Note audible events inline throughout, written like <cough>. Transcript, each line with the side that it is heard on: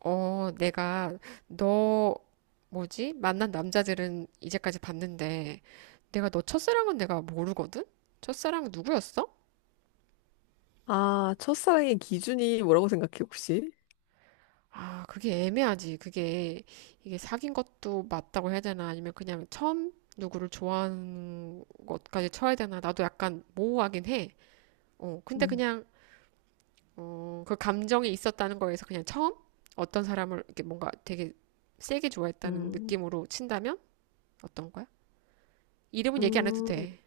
right: 내가 너 뭐지? 만난 남자들은 이제까지 봤는데, 내가 너 첫사랑은 내가 모르거든? 첫사랑 누구였어?
left: 아, 첫사랑의 기준이 뭐라고 생각해, 혹시?
right: 아, 그게 애매하지. 그게 이게 사귄 것도 맞다고 해야 되나? 아니면 그냥 처음 누구를 좋아하는 것까지 쳐야 되나? 나도 약간 모호하긴 해. 근데
left: 음.
right: 그냥 그 감정이 있었다는 거에서 그냥 처음 어떤 사람을 이렇게 뭔가 되게 세게 좋아했다는
left: 음,
right: 느낌으로 친다면 어떤 거야? 이름은 얘기 안 해도
left: 음,
right: 돼.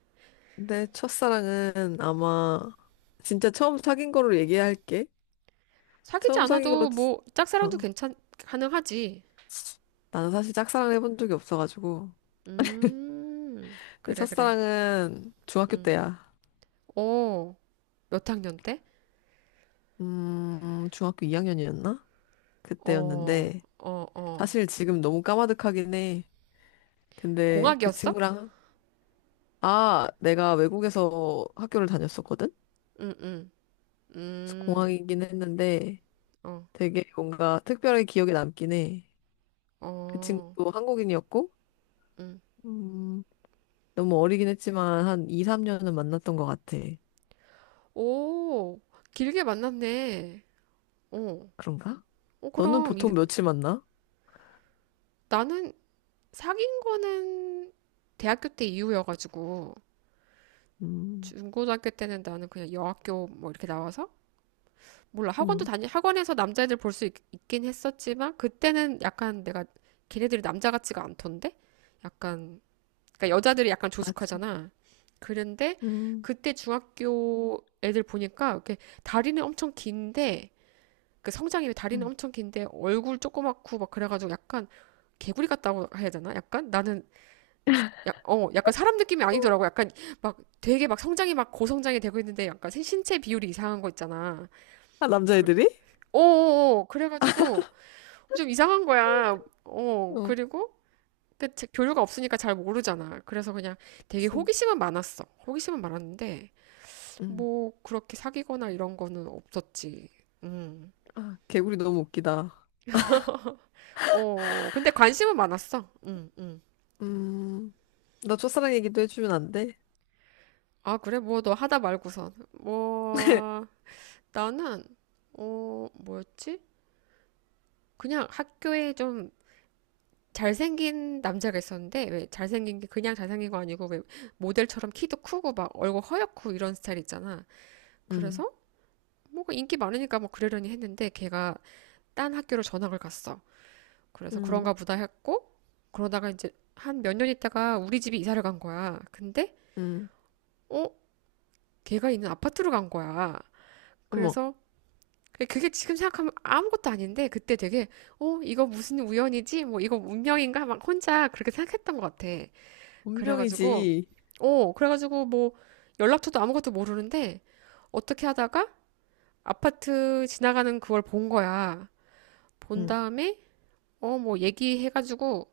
left: 내 첫사랑은 아마 진짜 처음 사귄 거로 얘기할게.
right: 사귀지
left: 처음 사귄 거로,
right: 않아도 뭐 짝사랑도
left: 어,
right: 괜찮 가능하지.
left: 나는 사실 짝사랑을 해본 적이 없어가지고.
right: 음,
left: 내
right: 그래 그래.
left: 첫사랑은 중학교 때야.
right: 어, 몇 학년 때?
left: 중학교 2학년이었나?
right: 어,
left: 그때였는데,
right: 어, 어.
left: 사실 지금 너무 까마득하긴 해. 근데 그
right: 공학이었어?
left: 친구랑, 아, 내가 외국에서 학교를 다녔었거든?
right: 응, 응,
left: 그래서
right: 음,
left: 공항이긴 했는데,
right: 어,
left: 되게 뭔가 특별하게 기억에 남긴 해. 그
right: 어.
left: 친구도 한국인이었고, 음, 너무 어리긴 했지만 한 2, 3년은 만났던 것 같아.
right: 오, 길게 만났네. 어,
left: 그런가?
right: 어
left: 너는
right: 그럼 이,
left: 보통 며칠 만나?
right: 나는 사귄 거는 대학교 때 이후여가지고
left: 음,
right: 중고등학교 때는 나는 그냥 여학교 뭐 이렇게 나와서 몰라.
left: 음,
right: 학원에서 남자애들 볼 수 있긴 했었지만, 그때는 약간 내가, 걔네들이 남자 같지가 않던데? 약간, 그러니까 여자들이 약간
left: 맞아.
right: 조숙하잖아. 그런데,
left: 음,
right: 그때 중학교 애들 보니까, 이렇게 다리는 엄청 긴데, 그 성장이 다리는
left: 음.
right: 엄청 긴데, 얼굴 조그맣고 막 그래가지고 약간, 개구리 같다고 해야 되나? 약간 나는 약간 사람 느낌이 아니더라고. 약간 막 되게 막 성장이 막 고성장이 되고 있는데 약간 신체 비율이 이상한 거 있잖아.
left: 아,
right: 그,
left: 남자애들이?
right: 어어어 그래가지고 좀 이상한 거야.
left: 어,
right: 그리고 그 교류가 없으니까 잘 모르잖아. 그래서 그냥 되게
left: 그치.
right: 호기심은 많았어. 호기심은 많았는데
left: 음.
right: 뭐 그렇게 사귀거나 이런 거는 없었지. 음.
left: 아, 개구리 너무 웃기다.
right: 근데 관심은 많았어.
left: 음, 나 첫사랑 얘기도 해주면 안 돼?
right: 아 그래, 뭐 너 하다 말고선, 뭐
left: <laughs>
right: 나는 뭐였지? 그냥 학교에 좀 잘생긴 남자가 있었는데, 왜 잘생긴 게 그냥 잘생긴 거 아니고 왜 모델처럼 키도 크고 막 얼굴 허옇고 이런 스타일 있잖아.
left: 음,
right: 그래서 뭔가 인기 많으니까 뭐 그러려니 했는데, 걔가 딴 학교로 전학을 갔어. 그래서
left: 음,
right: 그런가 보다 했고, 그러다가 이제 한 몇 년 있다가 우리 집이 이사를 간 거야. 근데
left: 음.
right: 어 걔가 있는 아파트로 간 거야.
left: 어머,
right: 그래서 그게 지금 생각하면 아무것도 아닌데, 그때 되게 이거 무슨 우연이지? 뭐 이거 운명인가? 막 혼자 그렇게 생각했던 것 같아. 그래가지고,
left: 운명이지.
right: 그래가지고 뭐 연락처도 아무것도 모르는데 어떻게 하다가 아파트 지나가는 그걸 본 거야. 본
left: 음,
right: 다음에 뭐 얘기해가지고,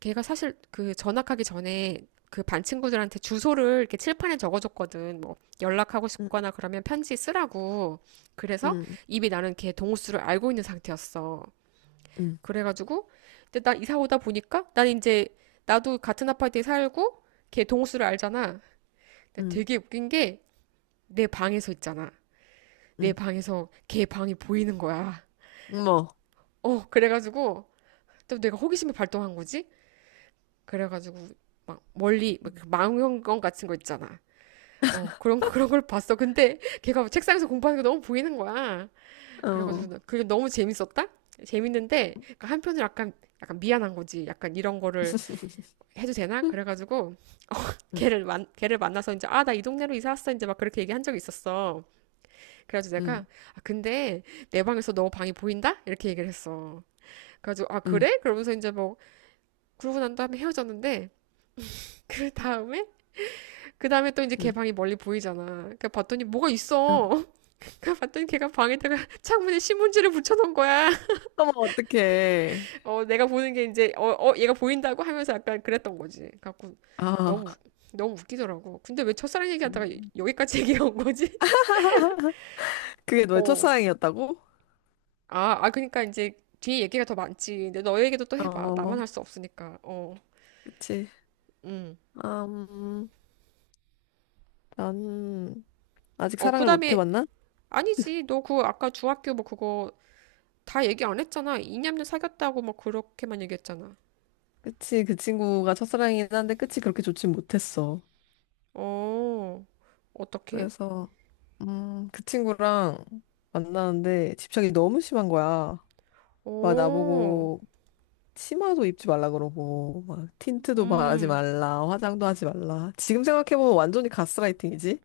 right: 걔가 사실 그 전학하기 전에 그 반 친구들한테 주소를 이렇게 칠판에 적어줬거든. 뭐 연락하고
left: 음,
right: 싶거나 그러면 편지 쓰라고. 그래서
left: 음,
right: 이미 나는 걔 동호수를 알고 있는 상태였어.
left: 음,
right: 그래가지고 근데 나 이사 오다 보니까 난 이제 나도 같은 아파트에 살고 걔 동호수를 알잖아.
left: 음,
right: 되게 웃긴 게 내 방에서 있잖아, 내
left: 음.
right: 방에서 걔 방이 보이는 거야.
left: 어머,
right: 그래가지고 또 내가 호기심이 발동한 거지? 그래가지고 막 멀리 막 그 망원경 같은 거 있잖아. 그런 걸 봤어. 근데 걔가 책상에서 공부하는 게 너무 보이는 거야.
left: 어.
right: 그래가지고 그게 너무 재밌었다? 재밌는데, 그러니까 한편으로 약간 미안한 거지. 약간 이런 거를
left: <laughs>
right: 해도 되나? 그래가지고 <laughs>
left: 응,
right: 걔를 만나서 이제, 아, 나 이 동네로 이사 왔어 이제, 막 그렇게 얘기한 적이 있었어. 그래가지고 내가
left: 응,
right: 아 근데 내 방에서 너 방이 보인다? 이렇게 얘기를 했어. 그래가지고 아
left: 응,
right: 그래? 그러면서 이제 뭐 그러고 난 다음에 헤어졌는데, <laughs> 그 다음에 그 다음에 또 이제 걔
left: 응.
right: 방이 멀리 보이잖아. 그러니까 봤더니 뭐가
left: 어,
right: 있어. <laughs> 그 봤더니 걔가 방에다가 <laughs> 창문에 신문지를 붙여놓은 거야.
left: 어머, 어떡해.
right: <laughs> 내가 보는 게 이제 얘가 보인다고 하면서 약간 그랬던 거지. 갖고 너무
left: 아
right: 너무 웃기더라고. 근데 왜 첫사랑 얘기하다가
left: 음,
right: 여기까지 <laughs> 얘기해 온 거지?
left: 그게
right: <laughs>
left: 너의
right: 어.
left: 첫사랑이었다고?
right: 아, 아, 그러니까 이제 뒤에 얘기가 더 많지. 근데 너 얘기도 또 해봐. 나만
left: 어,
right: 할 수 없으니까. 어,
left: 그치.
right: 음.
left: 아, 나는 아직 사랑을 못
right: 그다음에
left: 해봤나?
right: 아니지. 너 그 아까 중학교 뭐 그거 다 얘기 안 했잖아. 이념녀 사귀었다고 뭐 그렇게만 얘기했잖아.
left: 그치, 그 친구가 첫사랑이긴 한데 끝이 그렇게 좋진 못했어.
right: 어, 어떻게?
left: 그래서, 그 친구랑 만나는데 집착이 너무 심한 거야. 막
right: 어,
left: 나보고 치마도 입지 말라 그러고 막 틴트도 바르지
right: 음,
left: 말라 화장도 하지 말라 지금 생각해보면 완전히 가스라이팅이지.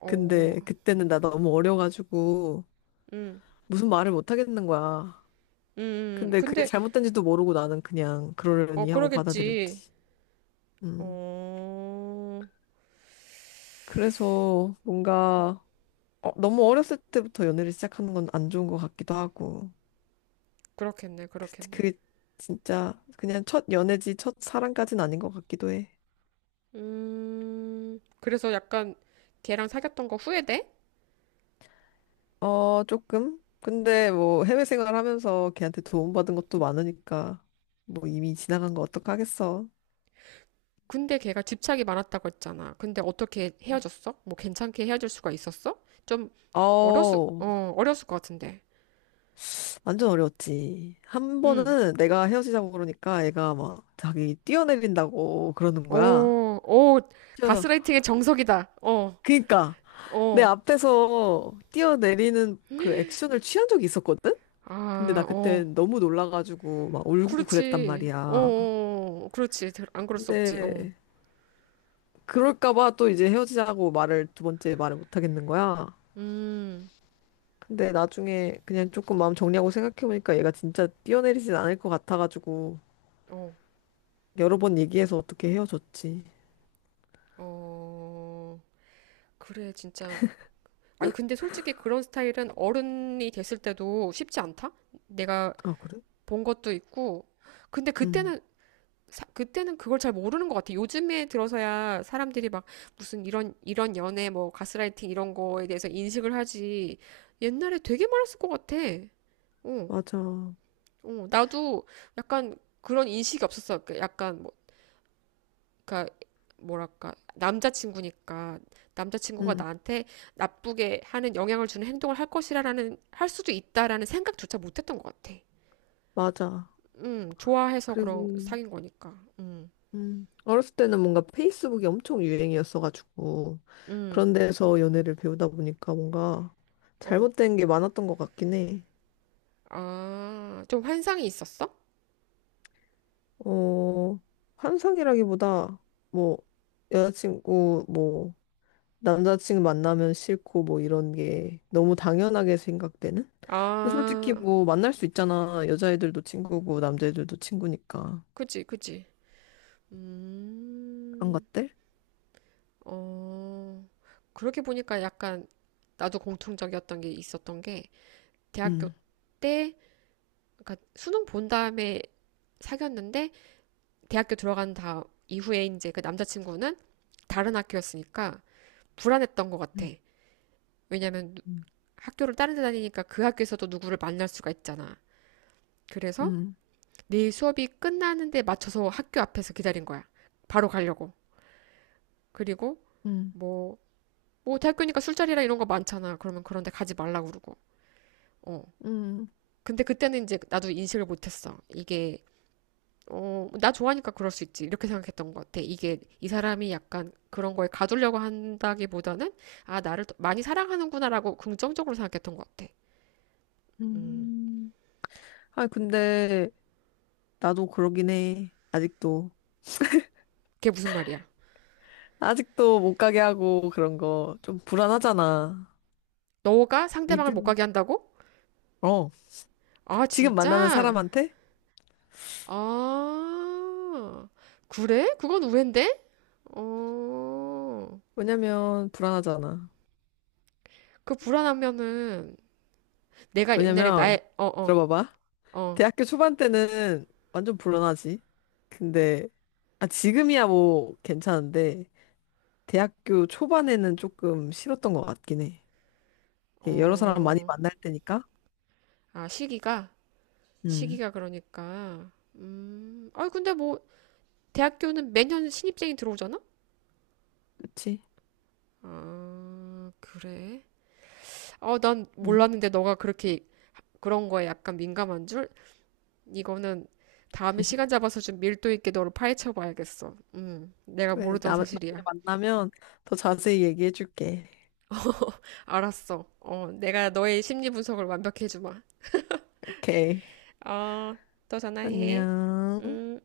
right: 어,
left: 근데 그때는 나 너무 어려가지고
right: 음,
left: 무슨 말을 못 하겠는 거야. 근데 그게
right: 근데
left: 잘못된지도 모르고 나는 그냥 그러려니 하고
right: 그러겠지.
left: 받아들였지. 음
right: 어,
left: 그래서 뭔가 너무 어렸을 때부터 연애를 시작하는 건 안 좋은 것 같기도 하고
right: 그렇겠네, 그렇겠네.
left: 그게 진짜 그냥 첫 연애지 첫 사랑까진 아닌 것 같기도 해.
right: 그래서 약간 걔랑 사귀었던 거 후회돼?
left: 어, 조금? 근데 뭐 해외 생활하면서 걔한테 도움받은 것도 많으니까 뭐 이미 지나간 거 어떡하겠어.
right: 근데 걔가 집착이 많았다고 했잖아. 근데 어떻게 헤어졌어? 뭐 괜찮게 헤어질 수가 있었어? 좀 어렸을,
left: 어우,
right: 어, 어렸을 것 같은데.
left: 완전 어려웠지. 한
right: 응.
left: 번은 내가 헤어지자고 그러니까 애가 막 자기 뛰어내린다고 그러는 거야.
right: 오, 오,
left: 뛰어,
right: 가스라이팅의 정석이다. 어,
left: 그니까 내
right: 어,
left: 앞에서 뛰어내리는 그 액션을 취한 적이 있었거든? 근데 나
right: 아,
left: 그때
right: 어.
left: 너무 놀라가지고 막 울고 그랬단
right: 그렇지. 어,
left: 말이야.
right: 어, 어. 그렇지. 안 그럴 수 없지. 어.
left: 근데 그럴까봐 또 이제 헤어지자고 말을 두 번째 말을 못 하겠는 거야.
right: 음,
left: 근데 나중에 그냥 조금 마음 정리하고 생각해보니까 얘가 진짜 뛰어내리진 않을 것 같아가지고
right: 어,
left: 여러 번 얘기해서 어떻게 헤어졌지.
right: 어. 그래, 진짜. 아니, 근데 솔직히 그런 스타일은 어른이 됐을 때도 쉽지 않다? 내가
left: 아, 그래?
right: 본 것도 있고. 근데
left: 응,
right: 그때는 그때는 그걸 잘 모르는 것 같아. 요즘에 들어서야 사람들이 막 무슨 이런 연애, 뭐, 가스라이팅 이런 거에 대해서 인식을 하지. 옛날에 되게 많았을 것 같아. 어,
left: 맞아.
right: 어, 나도 약간 그런 인식이 없었어. 그 약간 뭐, 그니까 뭐랄까 남자친구니까 남자친구가
left: 응,
right: 나한테 나쁘게 하는 영향을 주는 행동을 할 수도 있다라는 생각조차 못했던 것 같아.
left: 맞아.
right: 좋아해서 그런
left: 그리고,
right: 사귄 거니까.
left: 어렸을 때는 뭔가 페이스북이 엄청 유행이었어가지고
right: 음,
left: 그런 데서 연애를 배우다 보니까 뭔가
right: 어.
left: 잘못된 게 많았던 것 같긴 해.
right: 아, 좀 환상이 있었어?
left: 어, 환상이라기보다, 뭐, 여자친구, 뭐, 남자친구 만나면 싫고, 뭐, 이런 게 너무 당연하게 생각되는? 근데 솔직히
right: 아,
left: 뭐, 만날 수 있잖아. 여자애들도 친구고, 남자애들도 친구니까.
right: 그지, 그지.
left: 그런
right: 음,
left: 것들?
right: 어, 그렇게 보니까 약간 나도 공통적이었던 게 있었던 게, 대학교
left: 응,
right: 때, 그러니까 수능 본 다음에 사귀었는데, 대학교 들어간 다음 이후에 이제 그 남자친구는 다른 학교였으니까 불안했던 것 같아.
left: 응,
right: 왜냐면
left: 응,
right: 학교를 다른 데 다니니까 그 학교에서도 누구를 만날 수가 있잖아. 그래서
left: 응,
right: 내 수업이 끝나는데 맞춰서 학교 앞에서 기다린 거야. 바로 가려고. 그리고
left: 응,
right: 뭐, 대학교니까 술자리라 이런 거 많잖아. 그러면 그런데 가지 말라고 그러고. 어.
left: 응,
right: 근데 그때는 이제 나도 인식을 못했어. 이게 나 좋아하니까 그럴 수 있지, 이렇게 생각했던 것 같아. 이게 이 사람이 약간 그런 거에 가두려고 한다기보다는 아, 나를 더 많이 사랑하는구나라고 긍정적으로 생각했던 것 같아.
left: 응. 아, 근데, 나도 그러긴 해. 아직도.
right: 그게 무슨 말이야?
left: 아직도 못 가게 하고, 그런 거. 좀 불안하잖아.
right: 너가 상대방을 못
left: 믿음,
right: 가게 한다고?
left: 어.
right: 아,
left: 지금 만나는
right: 진짜?
left: 사람한테?
right: 아, 그래? 그건 우회인데? 어,
left: 왜냐면 불안하잖아.
right: 그 불안하면은 내가 옛날에
left: 왜냐면
right: 나의,
left: 들어봐봐.
right: 어,
left: 대학교 초반 때는 완전 불안하지. 근데 아 지금이야 뭐 괜찮은데 대학교 초반에는 조금 싫었던 것 같긴 해. 이게 여러 사람 많이
right: 어,
left: 만날 때니까.
right: 아, 시기가?
left: 음,
right: 시기가 그러니까. 아, 근데 뭐, 대학교는 매년 신입생이 들어오잖아?
left: 그치?
right: 아, 그래? 어, 난
left: 음.
right: 몰랐는데 너가 그렇게 그런 거에 약간 민감한 줄? 이거는 다음에 시간
left: <laughs>
right: 잡아서 좀 밀도 있게 너를 파헤쳐 봐야겠어. 내가
left: 그래,
right: 모르던
left: 나 나중에
right: 사실이야.
left: 만나면 더 자세히 얘기해줄게.
right: 알았어. 내가 너의 심리 분석을 완벽히 해주마.
left: 오케이.
right: 어, 또 전화해.
left: 안녕.
right: 음.